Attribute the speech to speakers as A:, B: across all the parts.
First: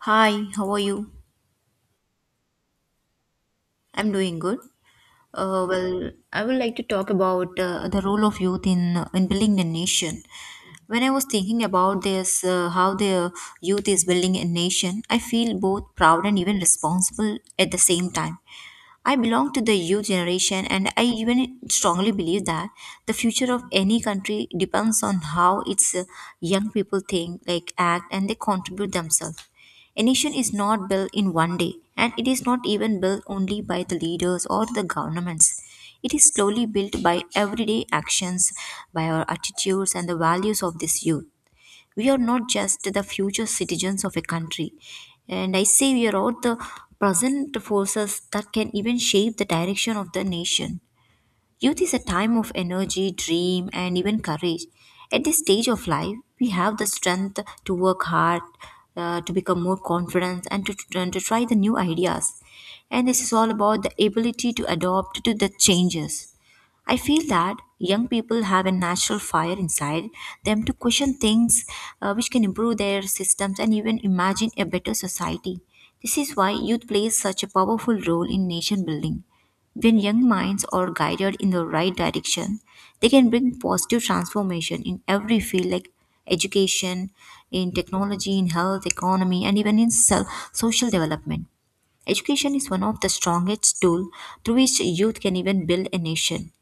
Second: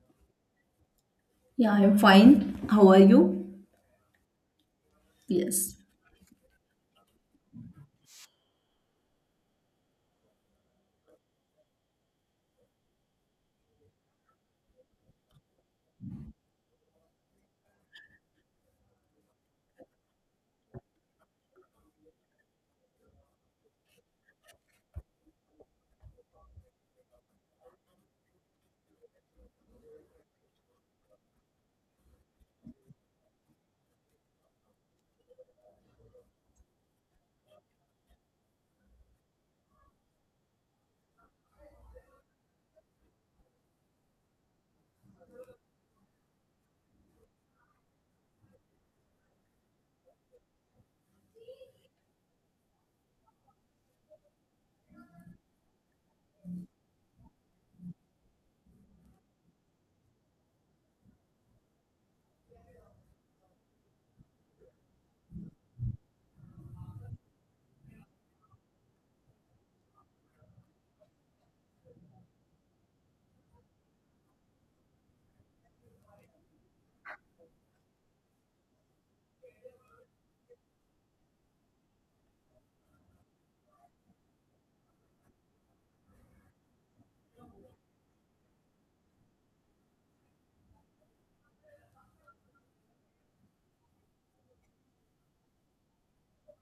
A: Hi, how are you?
B: Yeah, I'm fine. How are you?
A: I'm doing good.
B: Yes.
A: I would like to talk about the role of youth in in building a nation. When I was thinking about this, how the youth is building a nation, I feel both proud and even responsible at the same time. I belong to the youth generation, and I even strongly believe that the future of any country depends on how its young people think, like act, and they contribute themselves. A nation is not built in one day, and it is not even built only by the leaders or the governments. It is slowly built by everyday actions, by our attitudes and the values of this youth. We are not just the future citizens of a country, and I say we are all the present forces that can even shape the direction of the nation. Youth is a time of energy, dream, and even courage. At this stage of life, we have the strength to work hard, to become more confident and to try the new ideas, and this is all about the ability to adapt to the changes. I feel that young people have a natural fire inside them to question things, which can improve their systems and even imagine a better society. This is why youth plays such a powerful role in nation building. When young minds are guided in the right direction, they can bring positive transformation in every field like education, in technology, in health, economy, and even in self, social development. Education is one of the strongest tools through which youth can even build a nation.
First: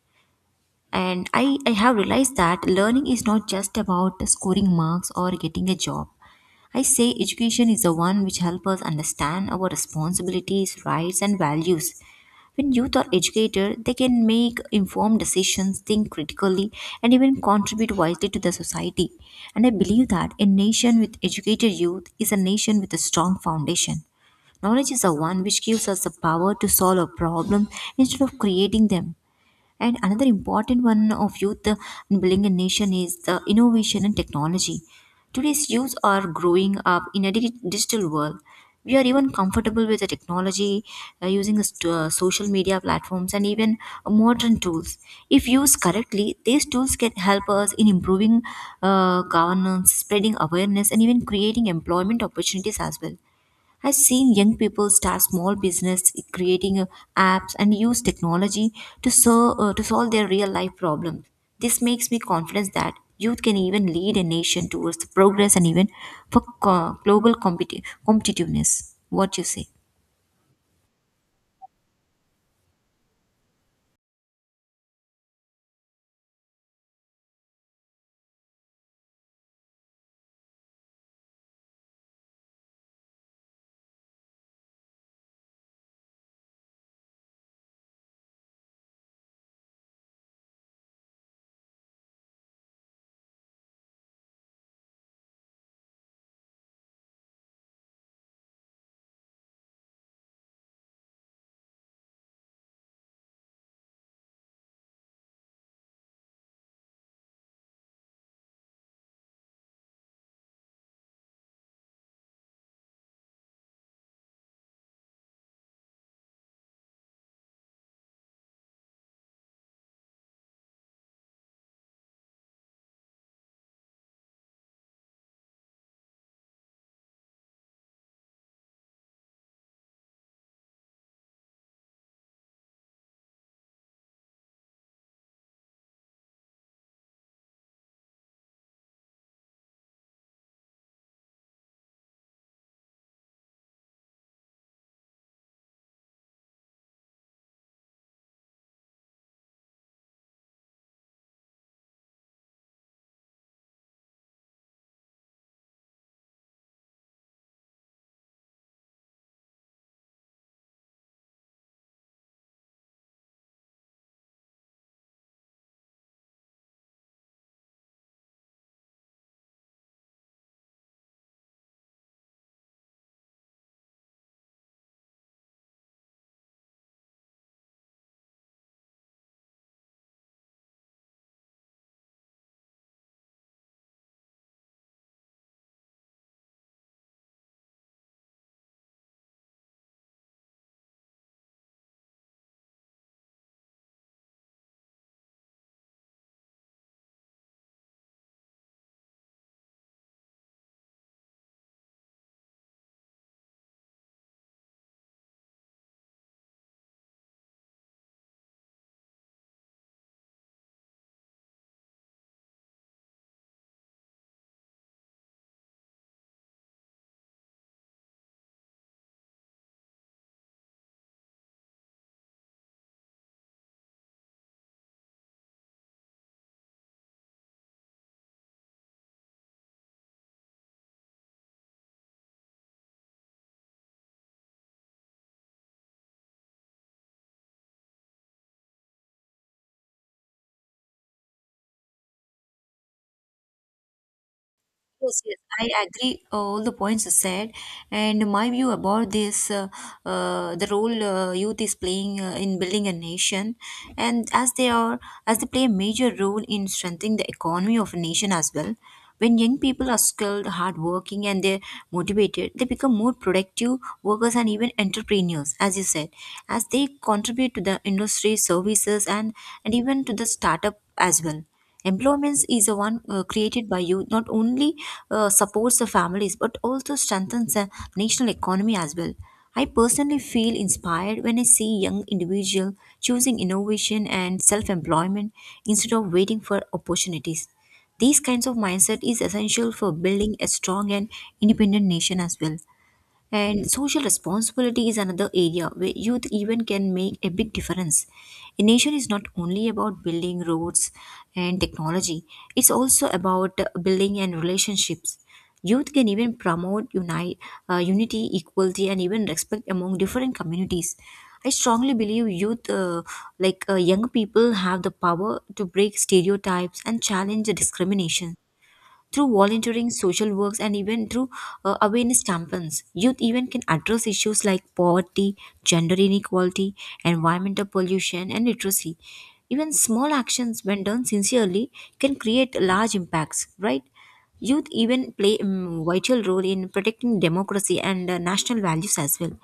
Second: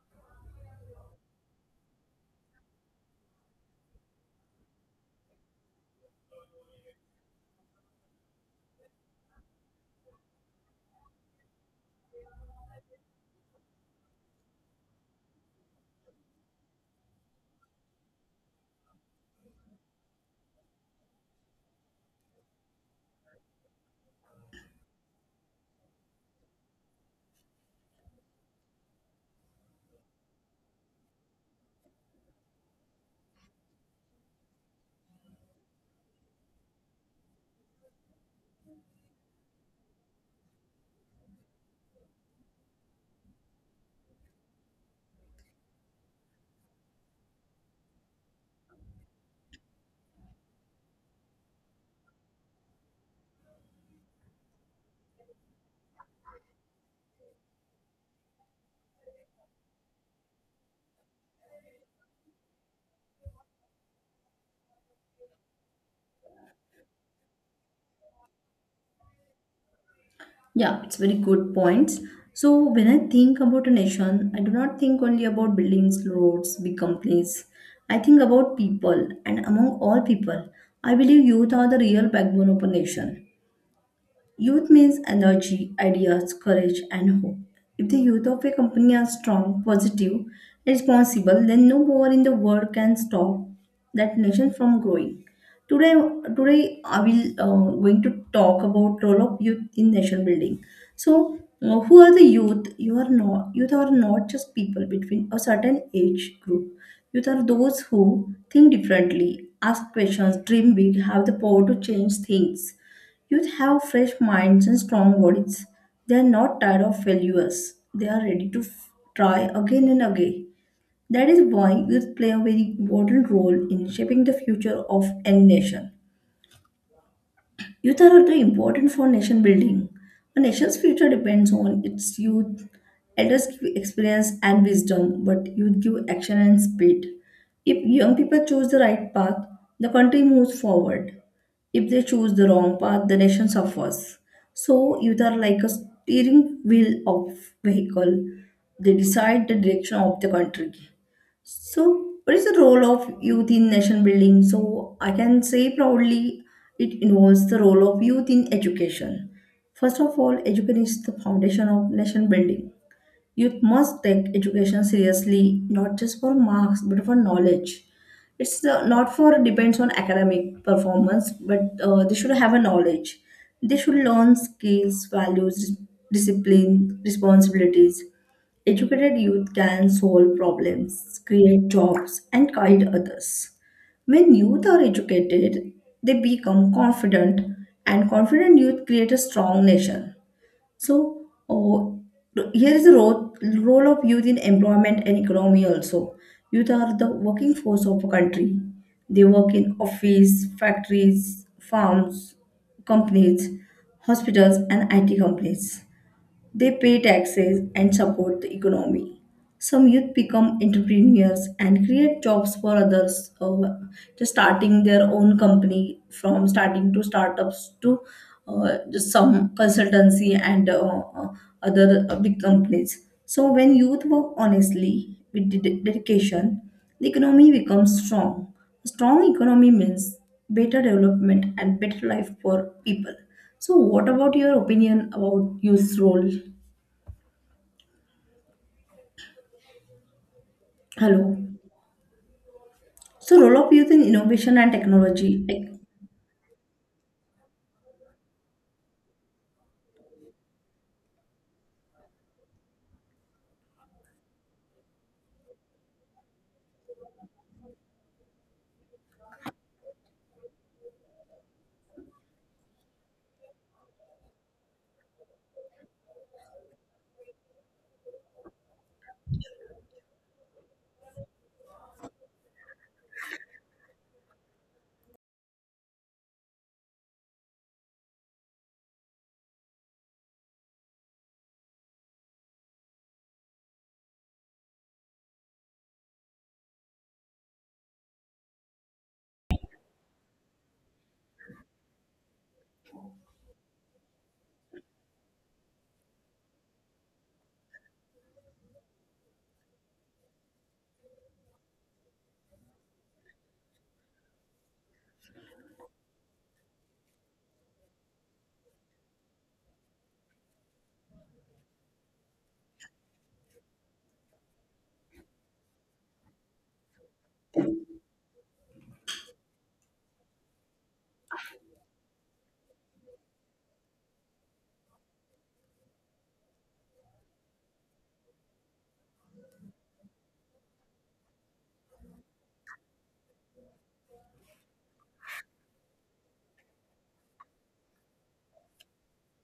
A: And I have realized that learning is not just about scoring marks or getting a job. I say education is the one which helps us understand our responsibilities, rights, and values. When youth are educated, they can make informed decisions, think critically, and even contribute wisely to the society. And I believe that a nation with educated youth is a nation with a strong foundation. Knowledge is the one which gives us the power to solve a problem instead of creating them. And another important one of youth in building a nation is the innovation and technology. Today's youth are growing up in a digital world. We are even comfortable with the technology, using the social media platforms and even modern tools. If used correctly, these tools can help us in improving governance, spreading awareness, and even creating employment opportunities as well. I've seen young people start small business, creating apps, and use technology to solve their real life problems. This makes me confident that youth can even lead a nation towards the progress and even for global competitiveness. What you say?
B: Yeah, it's very good points. So when I think about a nation, I do not think only about buildings, roads, big companies. I think about people, and among all people, I believe youth are the real backbone of a nation. Youth means energy, ideas, courage, and hope. If the youth of a company are strong, positive, responsible, then no power in the world can stop that nation from growing. Today, today, I will going to talk about role of youth in nation building. So, who are the youth? You are not youth are not just people between a certain age group. Youth are those who think differently, ask questions, dream big, have the power to change things. Youth have fresh minds and strong bodies. They are not tired of failures. They are ready to try again and again. That is why youth play a very important role in shaping the future of any nation. Youth are also important for nation building. A nation's future depends on its youth. Elders give experience and wisdom, but youth give action and speed. If young people choose the right path, the country moves forward. If they choose the wrong path, the nation suffers. So youth are like a steering wheel of vehicle. They decide the direction of the country. So, what is the role of youth in nation building? So, I can say proudly it involves the role of youth in education. First of all, education is the foundation of nation building. Youth must take education seriously, not just for marks, but for knowledge. It's not for depends on academic performance, but they should have a knowledge. They should learn skills, values, discipline, responsibilities. Educated youth can solve problems, create jobs, and guide others. When youth are educated, they become confident, and confident youth create a strong nation. So, oh, here is the role of youth in employment and economy also. Youth are the working force of a country. They work in office, factories, farms, companies, hospitals, and IT companies. They pay taxes and support the economy. Some youth become entrepreneurs and create jobs for others, just starting their own company from starting to startups to just some consultancy and uh, other big companies. So when youth work honestly with dedication, the economy becomes strong. A strong economy means better development and better life for people. So, what about your opinion about youth's role? Hello. So, role of youth in innovation and
A: Yes, yes,
B: technology.
A: I
B: Like,
A: agree all the points you said, and my view about this the role youth is playing in building a nation, and as they play a major role in strengthening the economy of a nation as well. When young people are skilled, hardworking, and they're motivated, they become more productive workers and even entrepreneurs, as you said, as they contribute to the industry, services, and even to the startup as well. Employment is the one created by you not only supports the families but also strengthens the national economy as well. I personally feel inspired when I see young individual choosing innovation and self-employment instead of waiting for opportunities. These kinds of mindset is essential for building a strong and independent nation as well. And social responsibility is another area where youth even can make a big difference. A nation is not only about building roads and technology, it's also about building and relationships. Youth can even promote unity, equality, and even respect among different communities. I strongly believe youth, young people, have the power to break stereotypes and challenge discrimination through volunteering, social works, and even through awareness campaigns. Youth even can address issues like poverty, gender inequality, environmental pollution, and literacy. Even small actions, when done sincerely, can create large impacts, right? Youth even play a vital role in protecting democracy and national values as well.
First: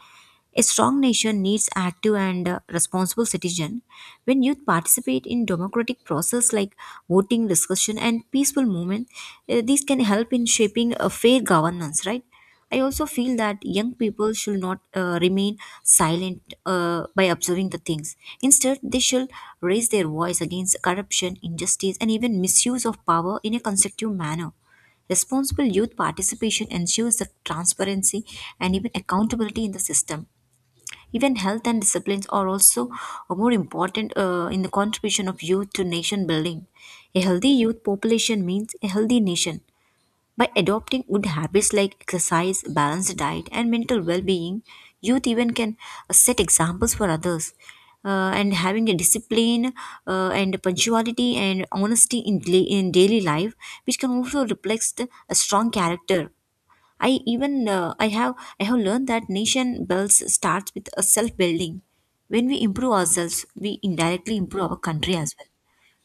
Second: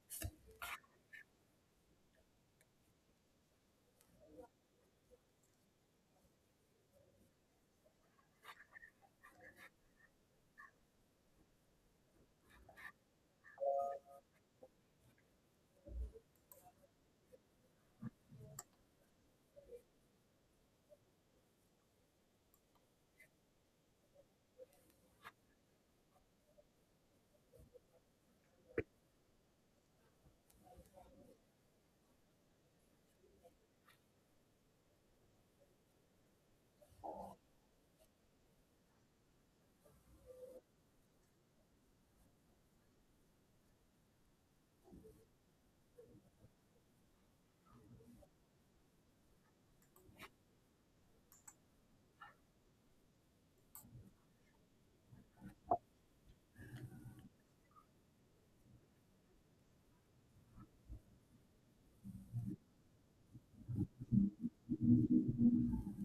A: A strong nation needs active and responsible citizen. When youth participate in democratic process like voting, discussion, and peaceful movement, these can help in shaping a fair governance. Right. I also feel that young people should not remain silent by observing the things. Instead, they should raise their voice against corruption, injustice, and even misuse of power in a constructive manner. Responsible youth participation ensures the transparency and even accountability in the system. Even health and disciplines are also more important in the contribution of youth to nation building. A healthy youth population means a healthy nation. By adopting good habits like exercise, balanced diet, and mental well being, youth even can set examples for others. And having a discipline and punctuality and honesty in, in daily life, which can also reflect a strong character. I even uh, I have I have learned that nation builds starts with a self building. When we improve ourselves, we indirectly improve our country as well.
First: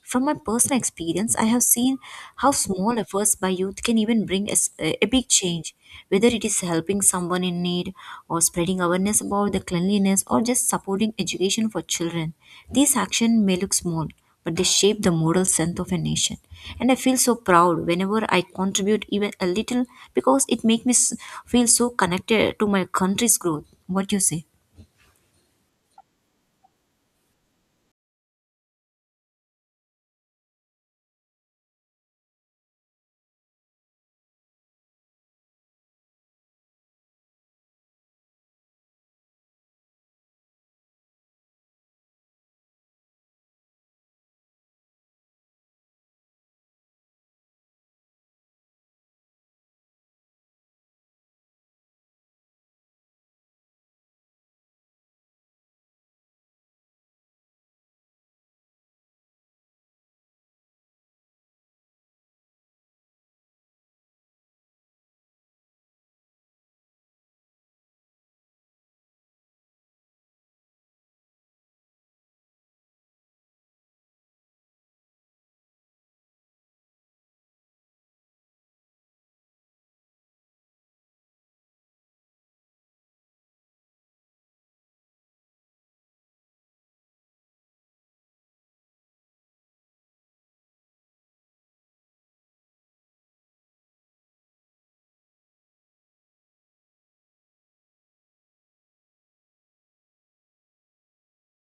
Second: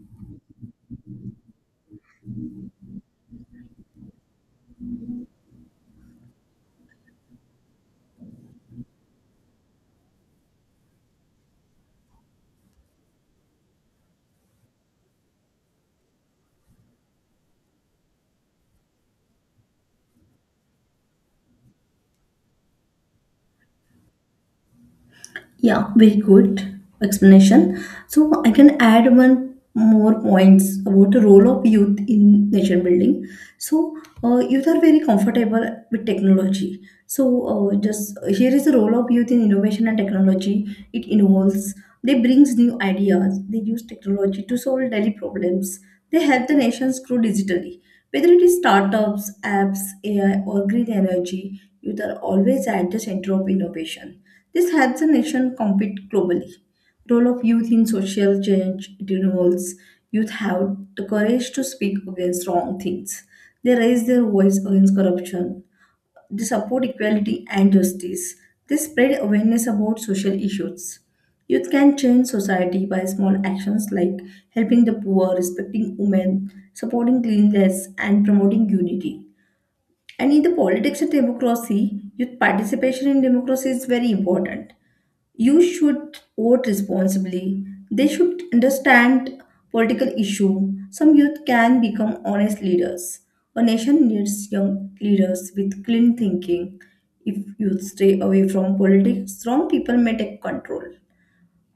A: From my personal experience, I have seen how small efforts by youth can even bring a big change, whether it is helping someone in need, or spreading awareness about the cleanliness, or just supporting education for children. These actions may look small, but they shape the moral strength of a nation. And I feel so proud whenever I contribute even a little because it makes feel so connected to my country's growth. What do you say?
B: yeah, very good explanation. So I can add one more points about the role of youth in nation building. So youth are very comfortable with technology. So just here is the role of youth in innovation and technology. It involves they brings new ideas. They use technology to solve daily problems. They help the nations grow digitally. Whether it is startups, apps, AI, or green energy, youth are always at the center of innovation. This helps the nation compete globally. Role of youth in social change, it involves youth have the courage to speak against wrong things. They raise their voice against corruption. They support equality and justice. They spread awareness about social issues. Youth can change society by small actions like helping the poor, respecting women, supporting cleanliness, and promoting unity. And in the politics and democracy, youth participation in democracy is very important. You should vote responsibly. They should understand political issue. Some youth can become honest leaders. A nation needs young leaders with clean thinking. If youth stay away from politics, strong people may take control.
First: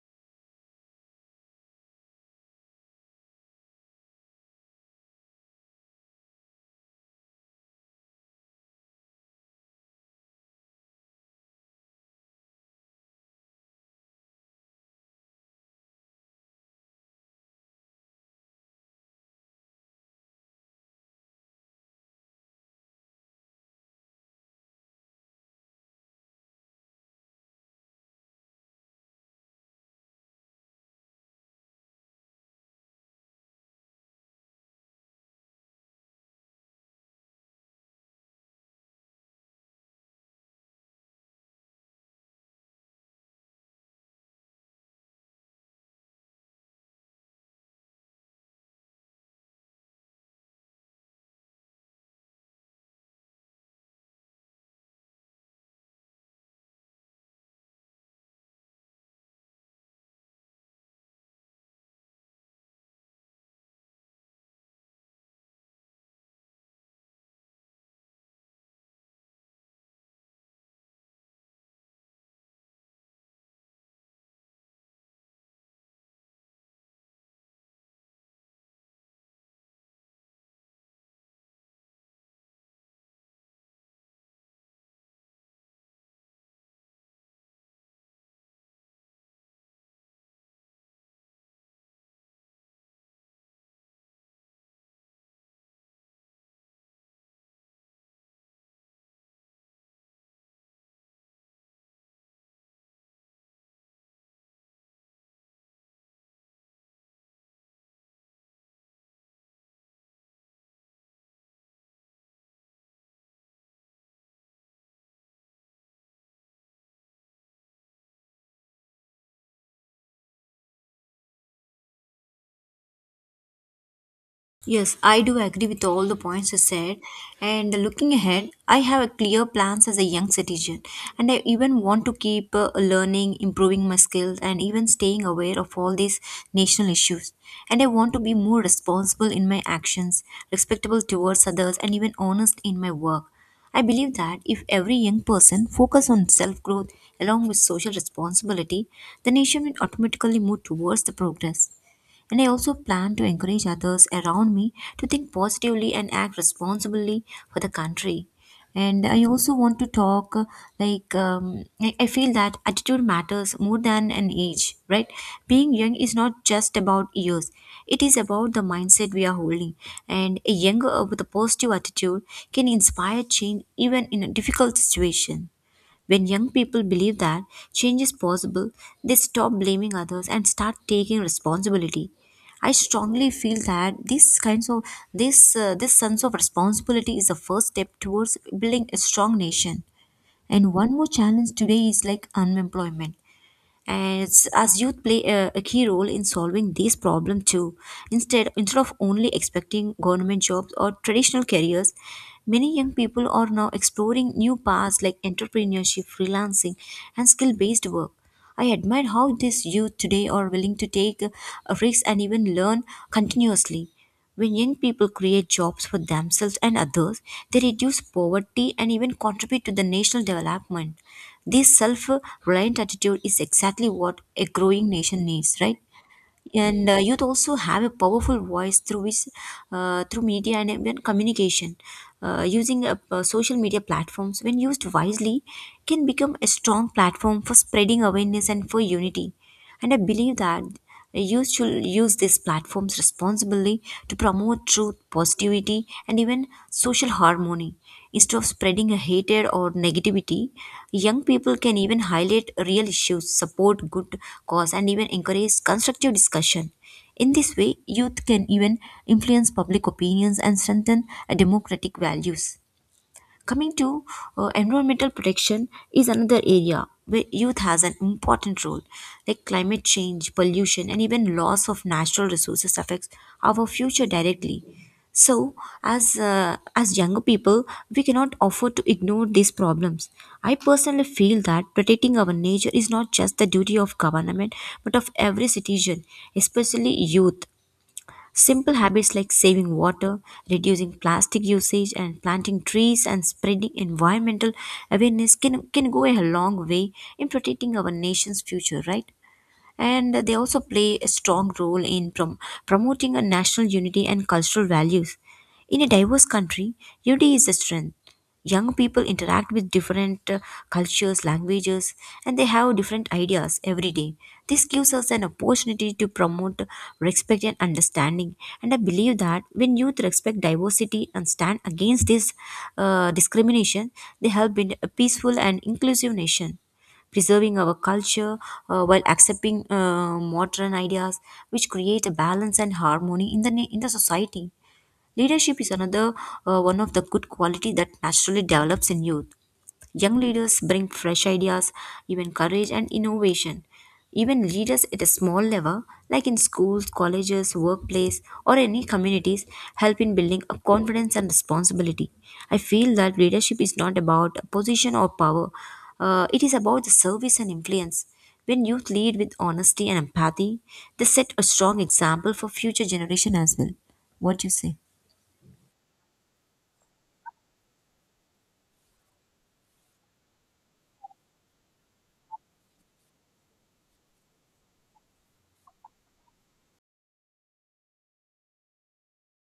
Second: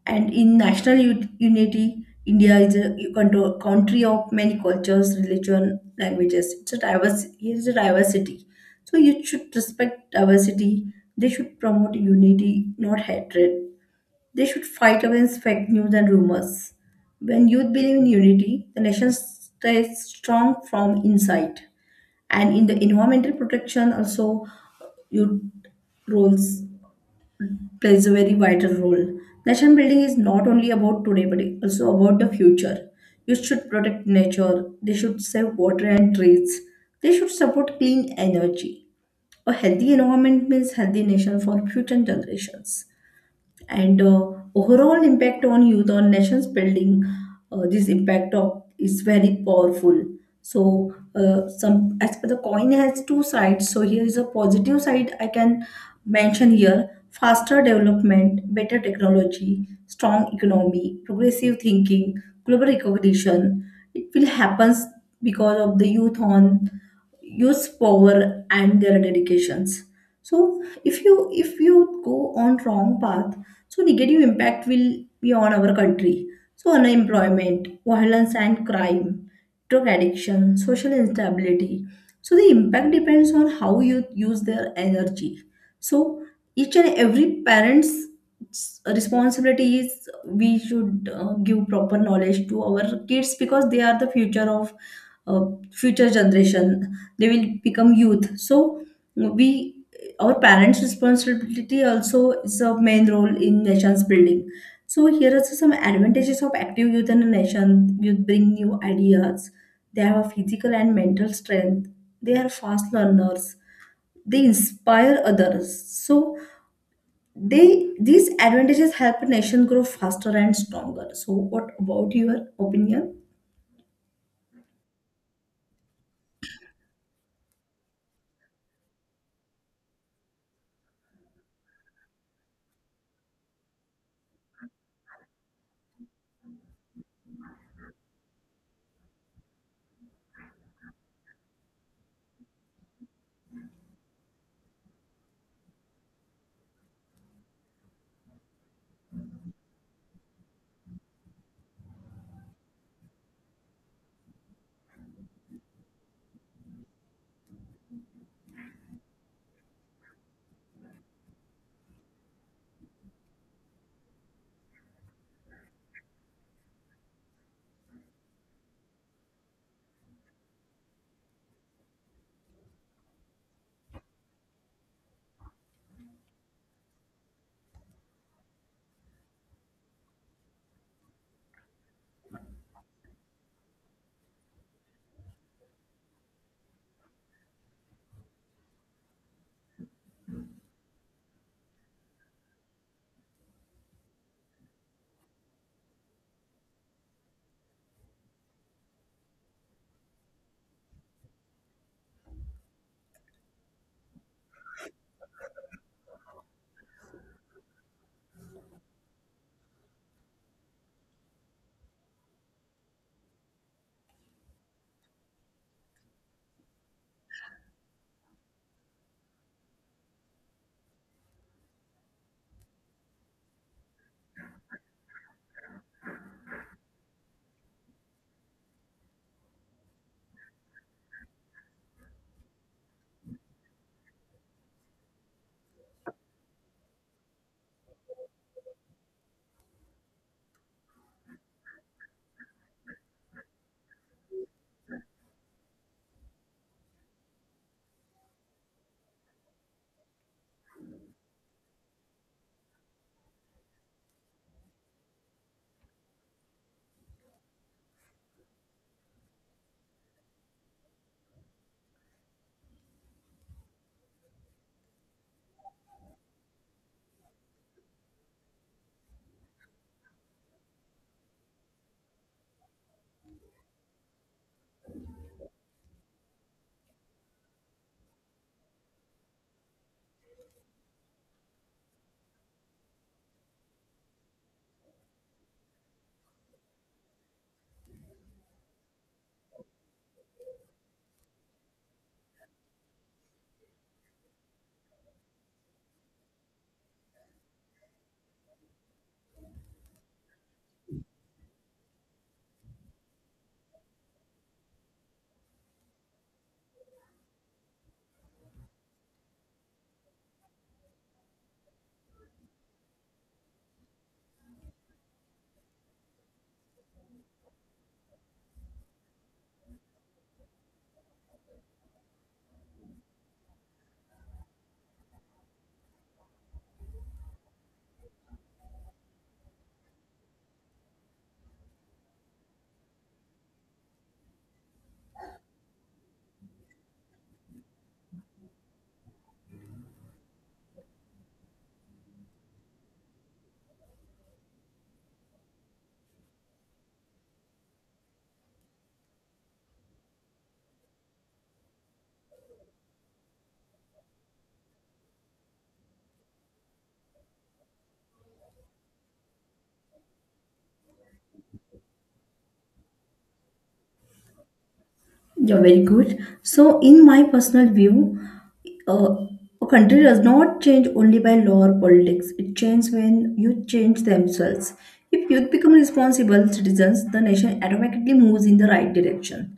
B: And in national unity, India is a country of many cultures, religion, languages. It's a diverse. Here is a diversity. So you should respect diversity. They should promote unity, not hatred. They should fight against fake news and rumors. When youth believe in unity, the nation stays strong from inside. And in the environmental protection, also youth roles plays a very vital role. Nation building is not only about today, but it also about the future. Youth should protect nature. They should save water and trees. They should support clean energy. A healthy environment means healthy nation for future generations. And overall impact on youth on nations building, this impact of is very powerful. So, some as per the coin has two sides, so here is a positive side I can mention here: faster development, better technology, strong economy, progressive thinking, global recognition, it will happen because of the youth's power and their dedications. So if you go on wrong path, so negative impact will be on our country. So unemployment, violence and crime, drug addiction, social instability. So the impact depends on how you use their energy. So each and every parent's responsibility is we should give proper knowledge to our kids because they are the future of uh, future generation. They will become youth. So we our parents' responsibility also is a main role in nation's building. So here are some advantages of active youth and a nation. Youth bring new ideas. They have a physical and mental strength. They are fast learners. They inspire others. So they these advantages help a nation grow faster and stronger. So what about your opinion?
A: Yes, I do agree with all the points you said. And looking ahead, I have a clear plans as a young citizen, and I even want to keep learning, improving my skills, and even staying aware of all these national issues. And I want to be more responsible in my actions, respectable towards others, and even honest in my work. I believe that if every young person focus on self growth along with social responsibility, the nation will automatically move towards the progress. And I also plan to encourage others around me to think positively and act responsibly for the country. And I also want to talk . I feel that attitude matters more than an age, right? Being young is not just about years; it is about the mindset we are holding. And a younger with a positive attitude can inspire change even in a difficult situation. When young people believe that change is possible, they stop blaming others and start taking responsibility. I strongly feel that this sense of responsibility is the first step towards building a strong nation. And one more challenge today is like unemployment and it's, as youth play a key role in solving these problems too, instead of only expecting government jobs or traditional careers, many young people are now exploring new paths like entrepreneurship, freelancing, and skill based work. I admire how these youth today are willing to take a risk and even learn continuously. When young people create jobs for themselves and others, they reduce poverty and even contribute to the national development. This self reliant attitude is exactly what a growing nation needs, right? And youth also have a powerful voice through which, through media and even communication. Using Social media platforms, when used wisely, can become a strong platform for spreading awareness and for unity. And I believe that youth should use these platforms responsibly to promote truth, positivity, and even social harmony. Instead of spreading a hatred or negativity, young people can even highlight real issues, support good cause, and even encourage constructive discussion. In this way, youth can even influence public opinions and strengthen democratic values. Coming to environmental protection is another area where youth has an important role. Like climate change, pollution, and even loss of natural resources affects our future directly. So, as younger people, we cannot afford to ignore these problems. I personally feel that protecting our nature is not just the duty of government, but of every citizen, especially youth. Simple habits like saving water, reducing plastic usage, and planting trees and spreading environmental awareness can go a long way in protecting our nation's future, right? And they also play a strong role in promoting a national unity and cultural values. In a diverse country, unity is a strength. Young people interact with different cultures, languages, and they have different ideas every day. This gives us an opportunity to promote respect and understanding. And I believe that when youth respect diversity and stand against this discrimination, they help build a peaceful and inclusive nation preserving our culture while accepting modern ideas which create a balance and harmony in the in the society. Leadership is another one of the good quality that naturally develops in youth. Young leaders bring fresh ideas, even courage and innovation. Even leaders at a small level, like in schools, colleges, workplace, or any communities, help in building up confidence and responsibility. I feel that leadership is not about a position or power, it is about the service and influence. When youth lead with honesty and empathy, they set a strong example for future generation as well. What do you say?
B: You're very good. So, in my personal view, uh, a country does not change only by law or politics. It changes when youth change themselves. If youth become responsible citizens, the nation automatically moves in the right direction.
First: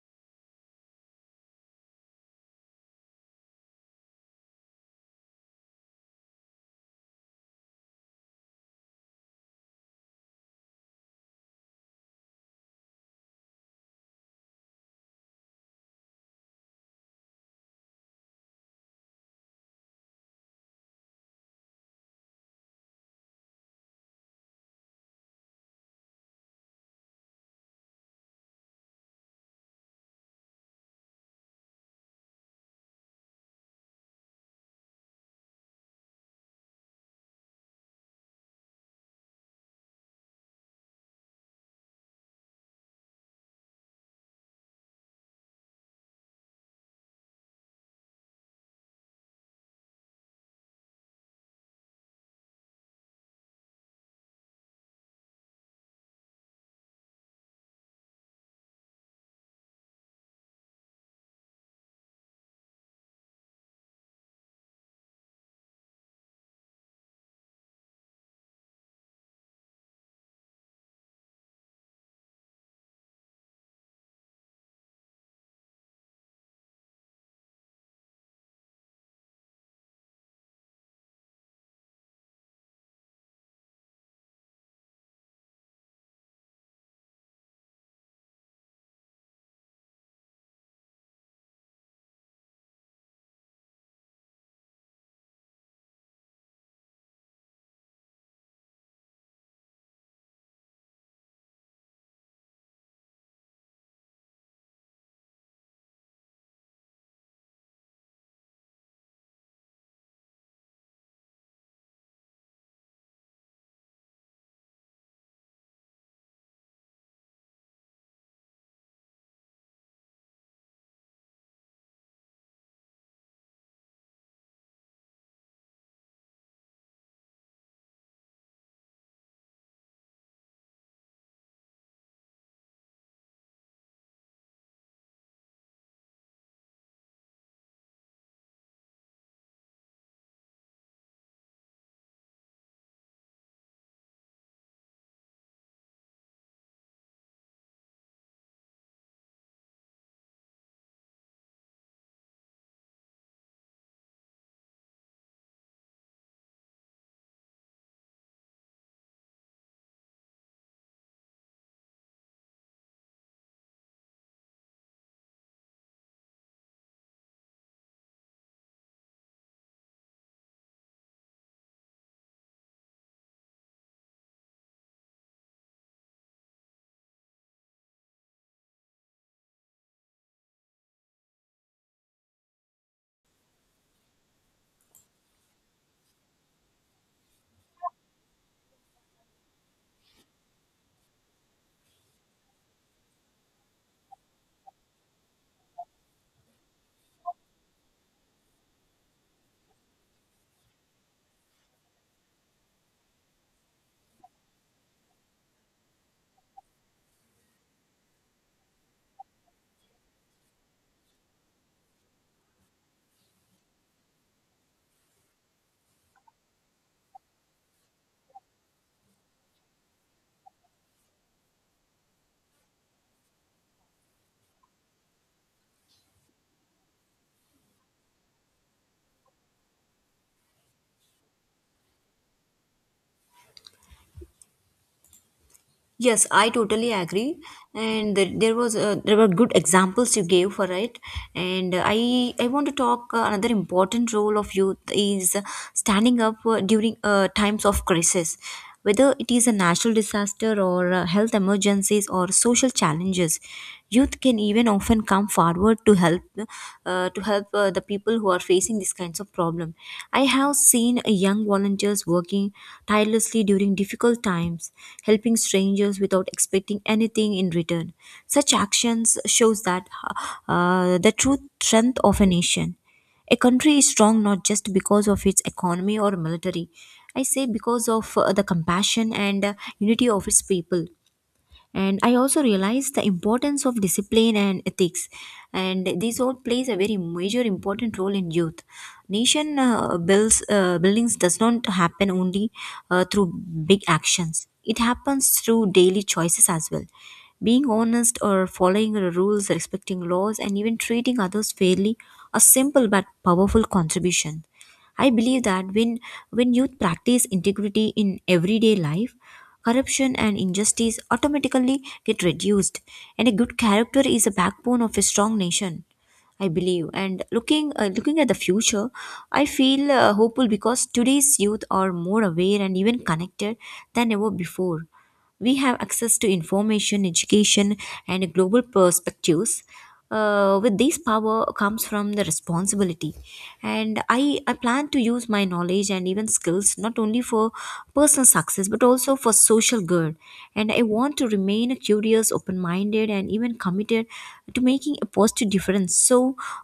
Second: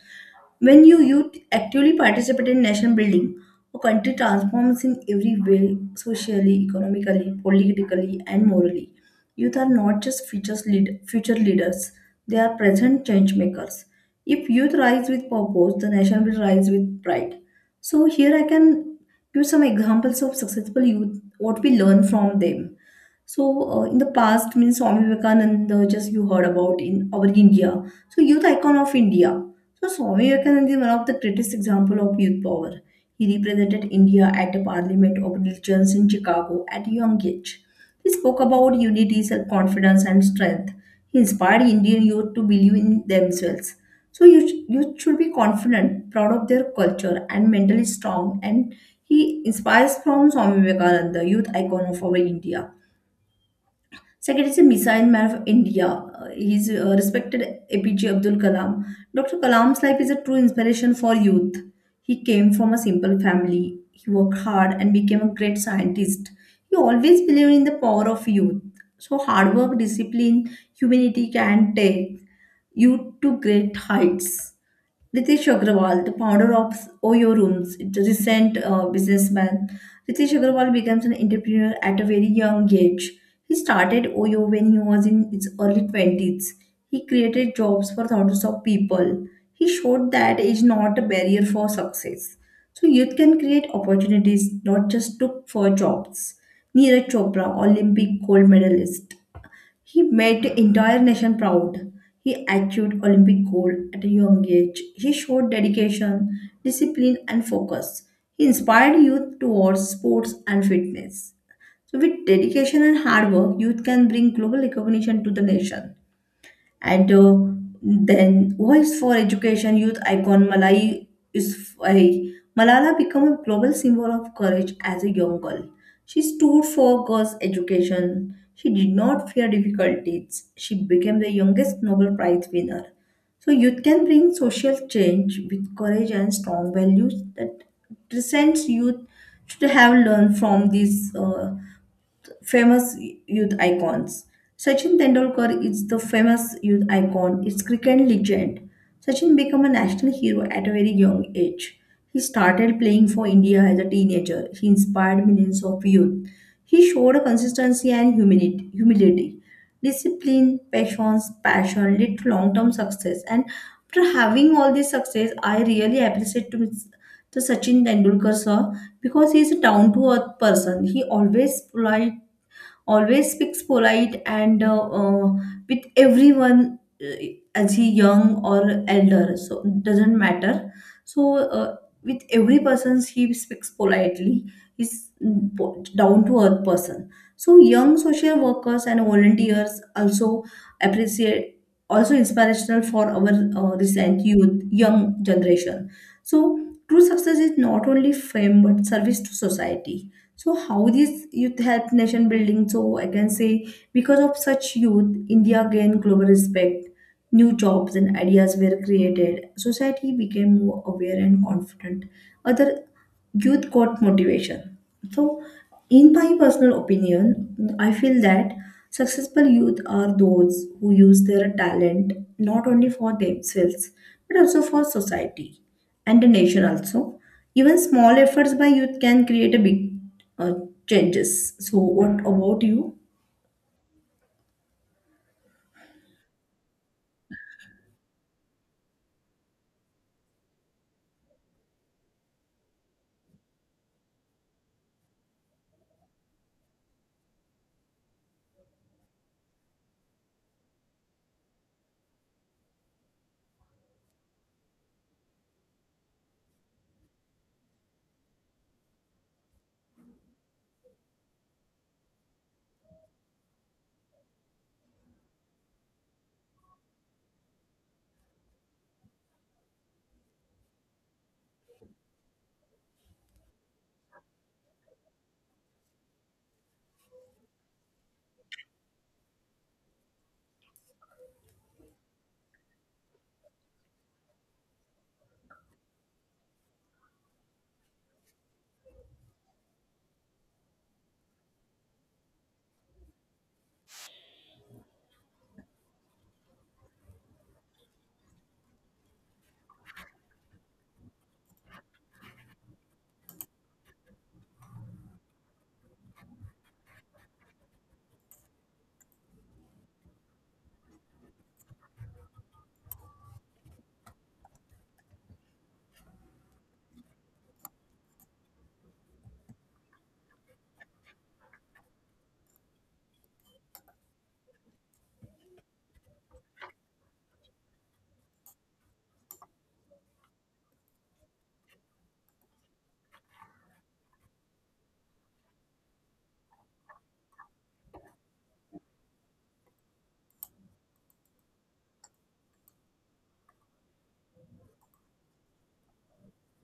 B: When youth actively participate in nation building, a country transforms in every way socially, economically, politically, and morally. Youth are not just future leaders, they are present change makers. If youth rise with purpose, the nation will rise with pride. So, here I can give some examples of successful youth, what we learn from them. So, in the past, means Swami Vivekananda, just you heard about in our India. So, youth icon of India. So, Swami Vivekananda is one of the greatest examples of youth power. He represented India at the Parliament of Religions in Chicago at a young age. He spoke about unity, self confidence, and strength. He inspired Indian youth to believe in themselves. So, youth should be confident, proud of their culture, and mentally strong. And he inspires from Swami Vivekananda, youth icon of our India. Second is the missile man of India. He's respected APJ Abdul Kalam. Dr. Kalam's life is a true inspiration for youth. He came from a simple family. He worked hard and became a great scientist. He always believed in the power of youth. So hard work, discipline, humanity can take you to great heights. Ritesh Agrawal, the founder of Oyo Rooms, the recent businessman, Ritesh Agarwal becomes an entrepreneur at a very young age. He started Oyo when he was in his early 20s. He created jobs for thousands of people. He showed that age is not a barrier for success. So youth can create opportunities, not just look for jobs. Neeraj Chopra, Olympic gold medalist. He made the entire nation proud. He achieved Olympic gold at a young age. He showed dedication, discipline, and focus. He inspired youth towards sports and fitness. So, with dedication and hard work, youth can bring global recognition to the nation. And then voice for education youth icon is I, Malala became a global symbol of courage as a young girl. She stood for girls' education. She did not fear difficulties. She became the youngest Nobel Prize winner. So youth can bring social change with courage and strong values that recent youth should have learned from these famous youth icons. Sachin Tendulkar is the famous youth icon. It's cricket legend. Sachin became a national hero at a very young age. He started playing for India as a teenager. He inspired millions of youth. He showed a consistency and humility, discipline, patience, passion lead to long-term success. And after having all this success, I really appreciate to Sachin Tendulkar sir because he is a down-to-earth person. He always polite, always speaks polite, and with everyone, uh, as he young or elder, so doesn't matter. So, with every person he speaks politely. He's down to earth person. So young social workers and volunteers also appreciate, also inspirational for our recent youth young generation. So true success is not only fame but service to society. So how this youth help nation building? So I can say because of such youth, India gained global respect. New jobs and ideas were created. Society became more aware and confident. Other youth got motivation. So, in my personal opinion, I feel that successful youth are those who use their talent not only for themselves but also for society and the nation also. Even small efforts by youth can create a big uh, changes. So, what about you?
A: Yes, I totally agree. And there was there were good examples you gave for it. And I want to talk another important role of youth is standing up during times of crisis, whether it is a natural disaster or health emergencies or social challenges. Youth can even often come forward to help to help the people who are facing these kinds of problem. I have seen young volunteers working tirelessly during difficult times, helping strangers without expecting anything in return. Such actions shows that the true strength of a nation. A country is strong not just because of its economy or military. I say because of the compassion and unity of its people. And I also realized the importance of discipline and ethics, and this all plays a very major important role in youth. Nation builds buildings does not happen only through big actions, it happens through daily choices as well, being honest or following the rules, respecting laws and even treating others fairly, a simple but powerful contribution. I believe that when youth practice integrity in everyday life, corruption and injustice automatically get reduced, and a good character is a backbone of a strong nation, I believe. And looking at the future, I feel hopeful because today's youth are more aware and even connected than ever before. We have access to information, education, and global perspectives. With this power comes from the responsibility, and I plan to use my knowledge and even skills not only for personal success but also for social good. And I want to remain curious, open-minded, and even committed to making a positive difference, so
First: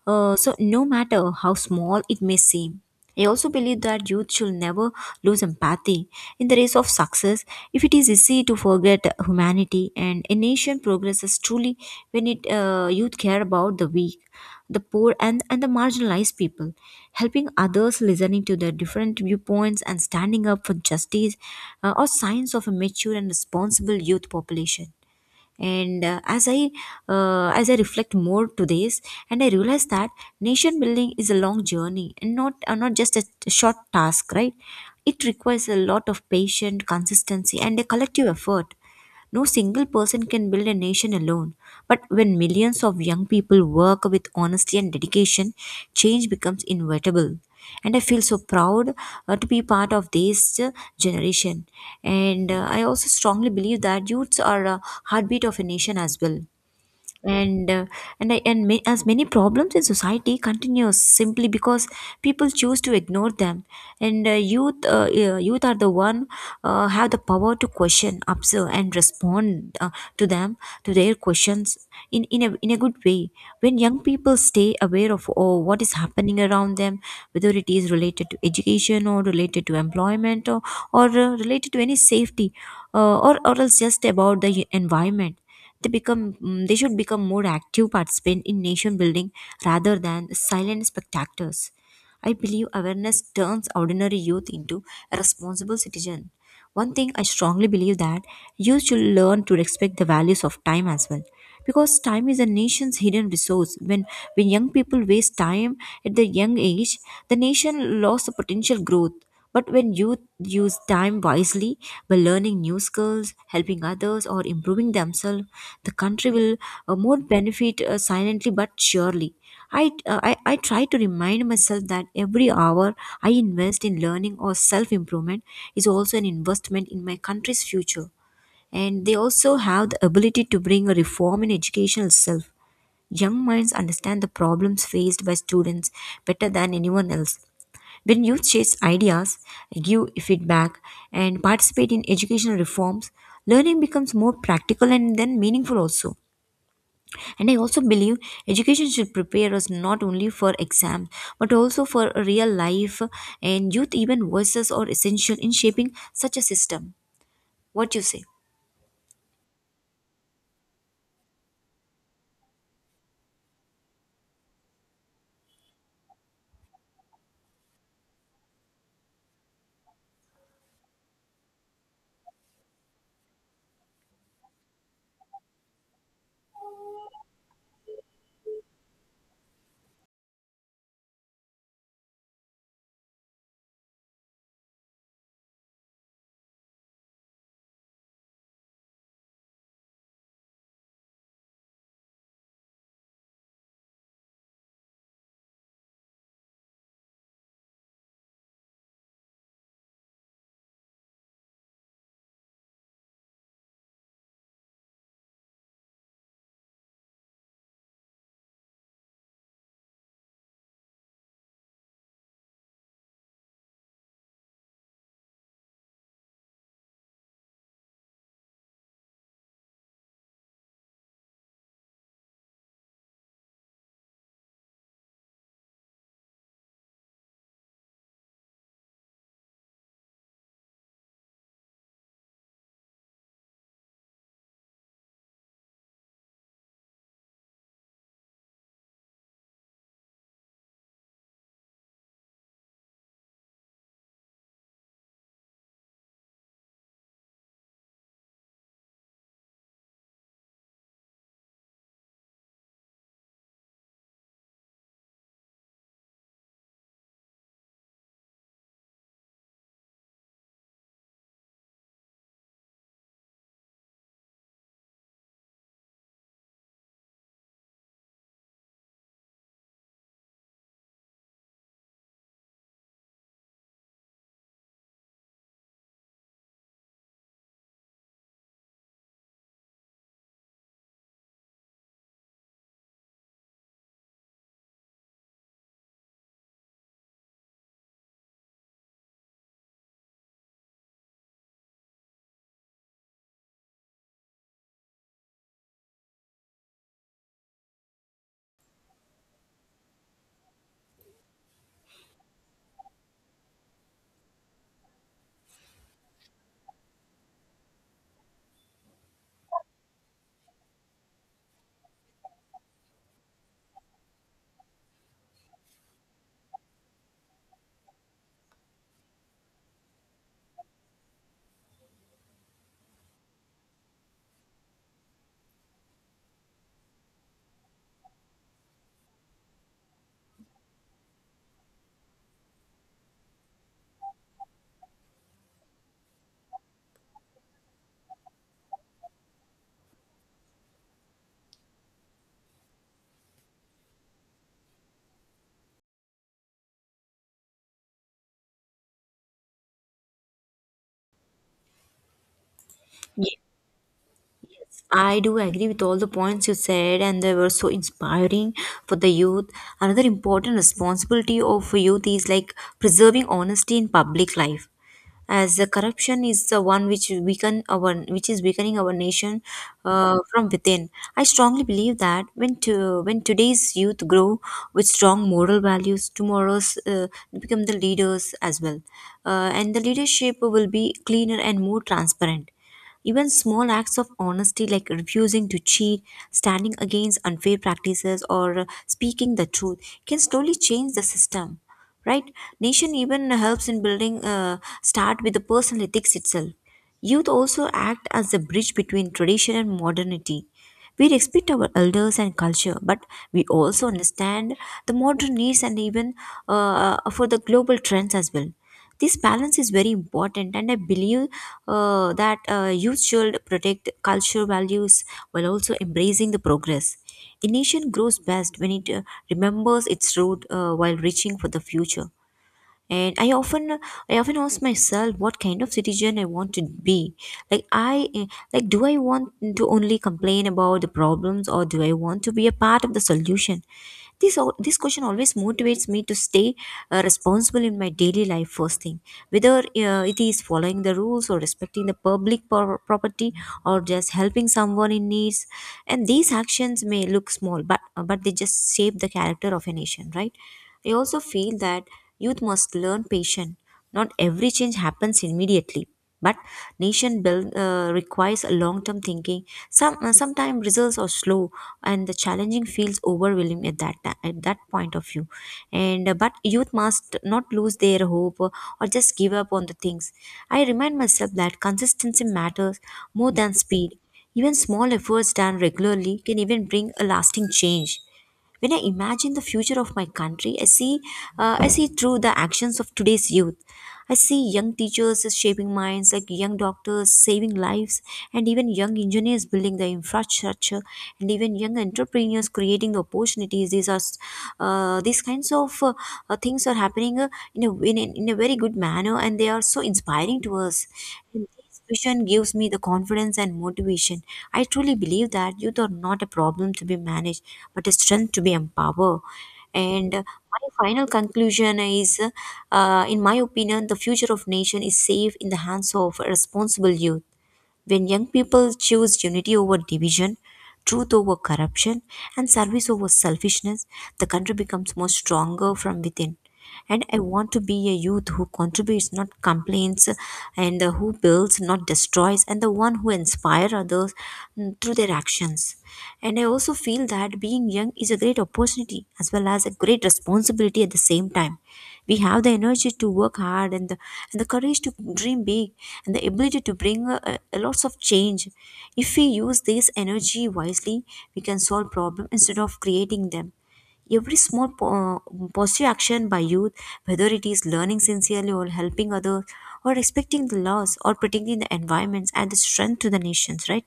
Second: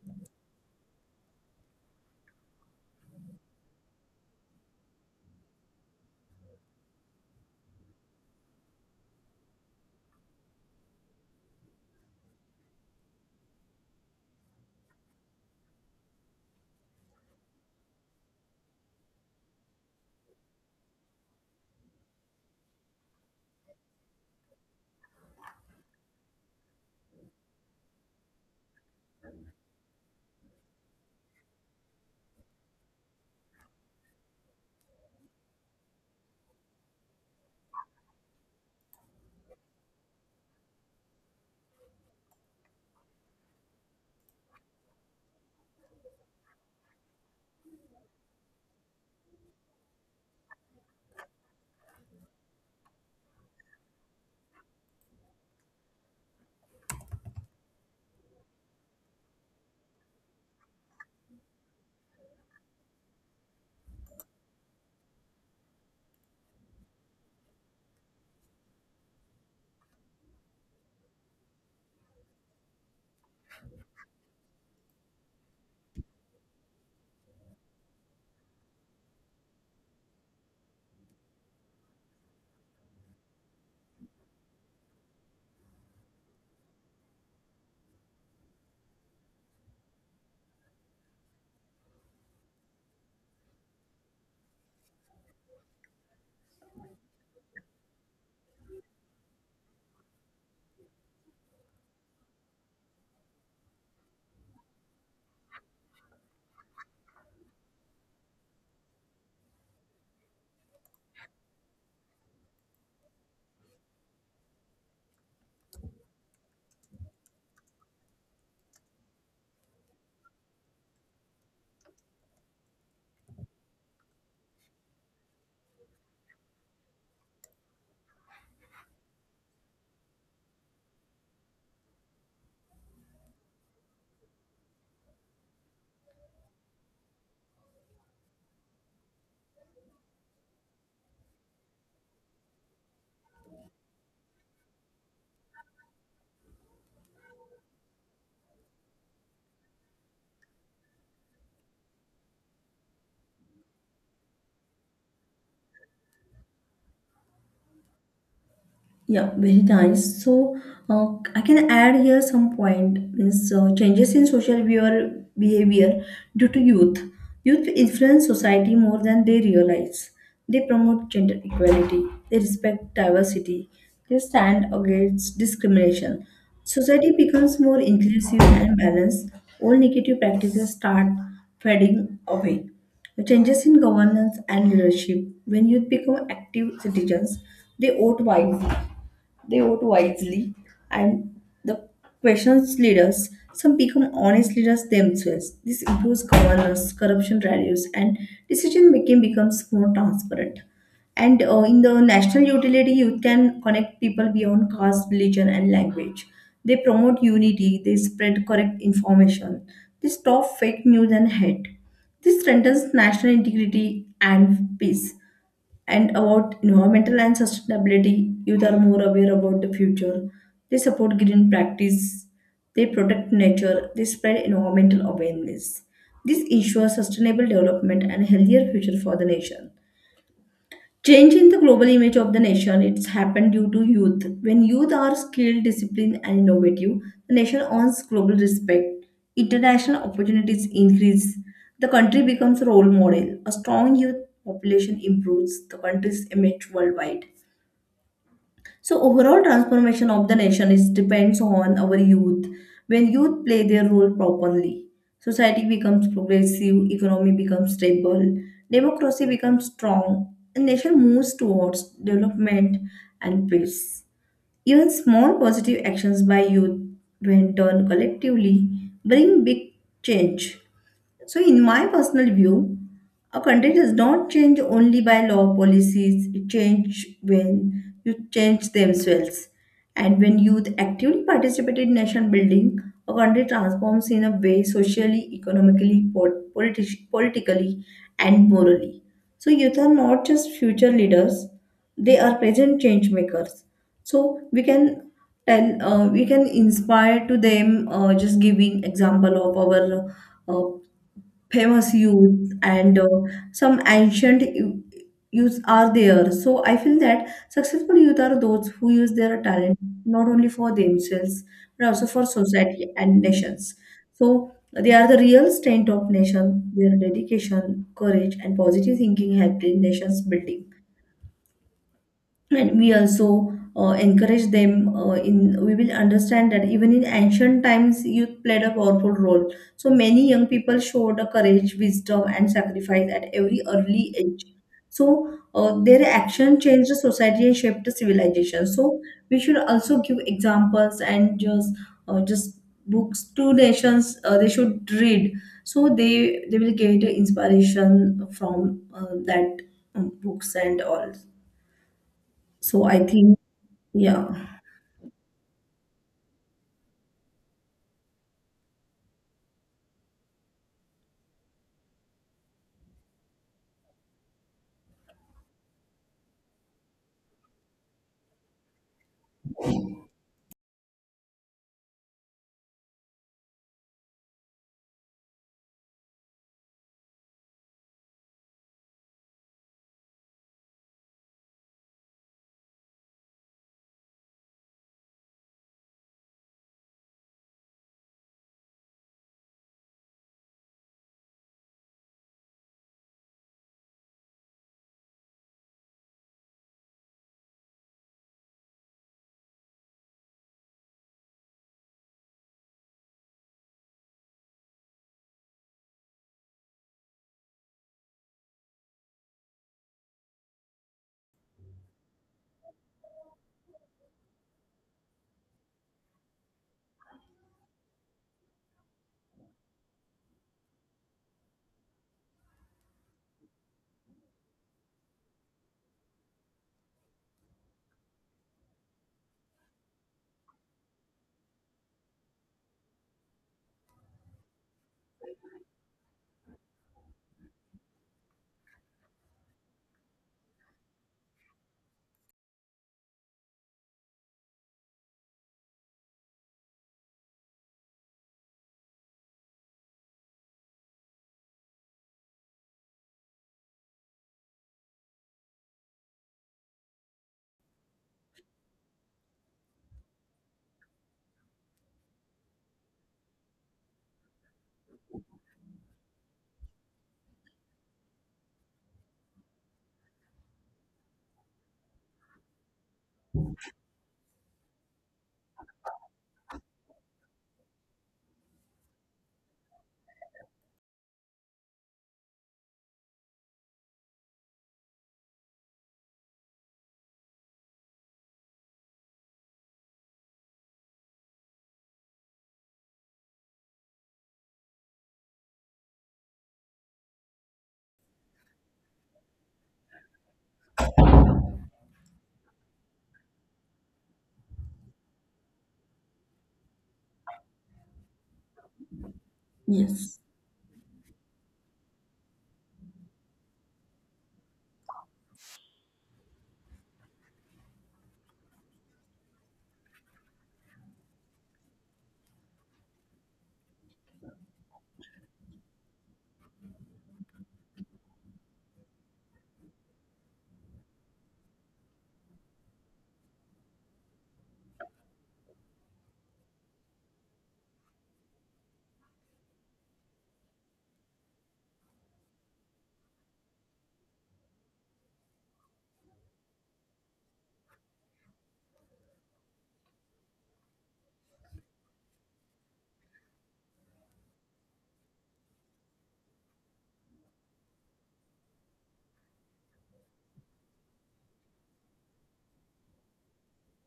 A: so no matter how small it may seem. I also believe that youth should never lose empathy in the race of success. If it is easy to forget humanity, and a nation progresses truly when it youth care about the weak, the poor, and the marginalized people. Helping others, listening to their different viewpoints, and standing up for justice are signs of a mature and responsible youth population. And as I reflect more to this, and I realize that nation building is a long journey and not just a short task, right? It requires a lot of patience, consistency, and a collective effort. No single person can build a nation alone. But when millions of young people work with honesty and dedication, change becomes inevitable. And I feel so proud to be part of this generation. And I also strongly believe that youths are a heartbeat of a nation as well. And as many problems in society continues simply because people choose to ignore them. And youth yeah, youth are the one have the power to question, observe, and respond to them, to their questions in in a good way. When young people stay aware of what is happening around them, whether it is related to education or related to employment, or related to any safety or else just about the environment, they become they should become more active participants in nation building rather than silent spectators. I believe awareness turns ordinary youth into a responsible citizen. One thing I strongly believe that youth should learn to respect the values of time as well, because time is a nation's hidden resource. When young people waste time at their young age, the nation lost the potential growth. But when youth use time wisely by learning new skills, helping others, or improving themselves, the country will more benefit silently but surely. I try to remind myself that every hour I invest in learning or self improvement is also an investment in my country's future. And they also have the ability to bring a reform in education itself. Young minds understand the problems faced by students better than anyone else. When youth chase ideas, give feedback, and participate in educational reforms, learning becomes more practical and then meaningful also. And I also believe education should prepare us not only for exams but also for a real life, and youth even voices are essential in shaping such a system. What you say?
B: Yeah, very nice. So, uh, I can add here some point means changes in social behavior, due to youth. Youth influence society more than they realize. They promote gender equality. They respect diversity. They stand against discrimination. Society becomes more inclusive and balanced. All negative practices start fading away. The changes in governance and leadership. When youth become active citizens, they vote wisely they vote wisely, and the questions leaders. Some become honest leaders themselves. This improves governance, corruption reduces, and decision making becomes more transparent. And in the national utility, you can connect people beyond caste, religion, and language. They promote unity, they spread correct information, they stop fake news and hate. This strengthens national integrity and peace, and about environmental and sustainability, youth are more aware about the future. They support green practice, they protect nature, they spread environmental awareness. This ensures sustainable development and healthier future for the nation. Change in the global image of the nation, it's happened due to youth. When youth are skilled, disciplined, and innovative, the nation earns global respect. International opportunities increase. The country becomes a role model. A strong youth population improves the country's image worldwide. So overall transformation of the nation is depends on our youth. When youth play their role properly, society becomes progressive, economy becomes stable, democracy becomes strong, and nation moves towards development and peace. Even small positive actions by youth, when done collectively, bring big change. So, in my personal view, a country does not change only by law policies, it changes when youth change themselves. And when youth actively participate in nation building, a country transforms in a way socially, economically, politically, and morally. So, youth are not just future leaders, they are present change makers, so we can inspire to them just giving example of our uh, famous youth, and some ancient youths are there. So I feel that successful youth are those who use their talent not only for themselves but also for society and nations. So they are the real strength of nation. Their dedication, courage, and positive thinking helped in nations building, and we also encourage them in we will understand that even in ancient times youth played a powerful role. So many young people showed a courage, wisdom, and sacrifice at every early age. So their action changed the society and shaped the civilization. So we should also give examples and just books to nations, they should read, so they will get inspiration from that books and all. So I think, yeah,
A: I do agree with all the points you said, and they were so inspiring for the youth. Another important responsibility of youth is like preserving honesty in public life, as the corruption is the one which weaken our, which is weakening our nation from within. I strongly believe that when today's youth grow with strong moral values, tomorrow's become the leaders as well, and the leadership will be cleaner and more transparent. Even small acts of honesty, like refusing to cheat, standing against unfair practices, or speaking the truth, can slowly change the system, right? Nation even helps in building start with the personal ethics itself. Youth also act as a bridge between tradition and modernity. We respect our elders and culture, but we also understand the modern needs and even for the global trends as well. This balance is very important, and I believe that youth should protect cultural values while also embracing the progress. A nation grows best when it remembers its root while reaching for the future. And I often, I often ask myself, what kind of citizen I want to be? Like i like do I want to only complain about the problems, or do I want to be a part of the solution? This question always motivates me to stay responsible in my daily life first thing, whether it is following the rules or respecting the public property, or just helping someone in needs. And these actions may look small, but they just shape the character of a nation, right? I also feel that youth must learn patience. Not every change happens immediately, but nation build requires a long-term thinking. Sometimes results are slow, and the challenging feels overwhelming at that at that point of view. And but youth must not lose their hope, or just give up on the things. I remind myself that consistency matters more than speed. Even small efforts done regularly can even bring a lasting change. When I imagine the future of my country, I see through the actions of today's youth. I see young teachers shaping minds, like young doctors saving lives, and even young engineers building the infrastructure, and even young entrepreneurs creating the opportunities. These kinds of things are happening in in a very good manner, and they are so inspiring to us. Vision gives me the confidence and motivation. I truly believe that youth are not a problem to be managed, but a strength to be empowered. And
B: yes,
A: my final conclusion is, in my opinion, the future of nation is safe in the hands of responsible youth. When young people choose unity over division, truth over corruption, and service over selfishness, the country becomes more stronger from within. And I want to be a youth who contributes, not complains, and who builds, not destroys, and the one who inspires others through their actions. And I also feel that being young is a great opportunity as well as a great responsibility at the same time. We have the energy to work hard, and and the courage to dream big, and the ability to bring lots of change. If we use this energy wisely, we can solve problems instead of creating them. Every small positive action by youth, whether it is learning sincerely or helping others, or respecting the laws or protecting the environments, adds strength to the nations, right?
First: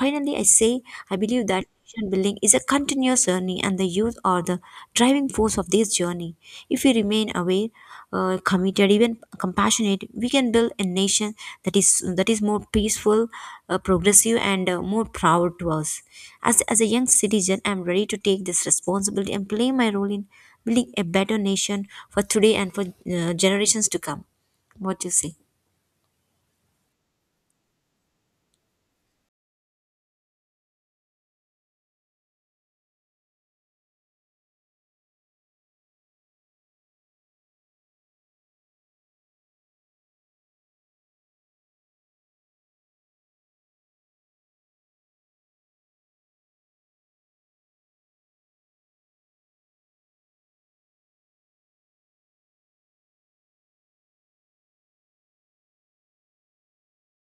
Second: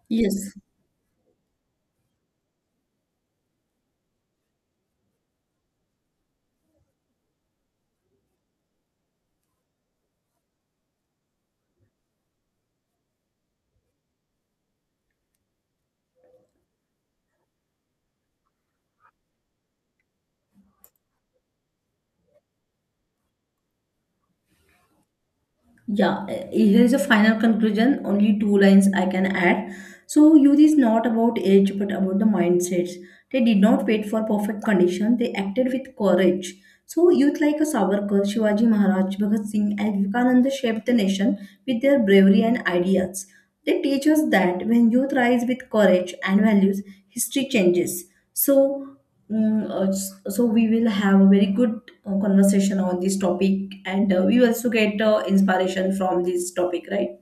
A: Finally, I
B: yes,
A: say I believe that nation building is a continuous journey, and the youth are the driving force of this journey. If we remain aware, committed, even compassionate, we can build a nation that is more peaceful, progressive, and more proud to us. As a young citizen, I am ready to take this responsibility and play my role in building a better nation for today and for generations to come. What do you say?
B: yeah. Eh, here's a final conclusion. Only two lines I can add. So, youth is not about age but about the mindsets. They did not wait for perfect condition. They acted with courage. So youth like a Savarkar, Shivaji Maharaj, Bhagat Singh, and Vivekananda shaped the nation with their bravery and ideas. They teach us that when youth rise with courage and values, history changes. So, so we will have a very good conversation on this topic, and we also get inspiration from this topic, right?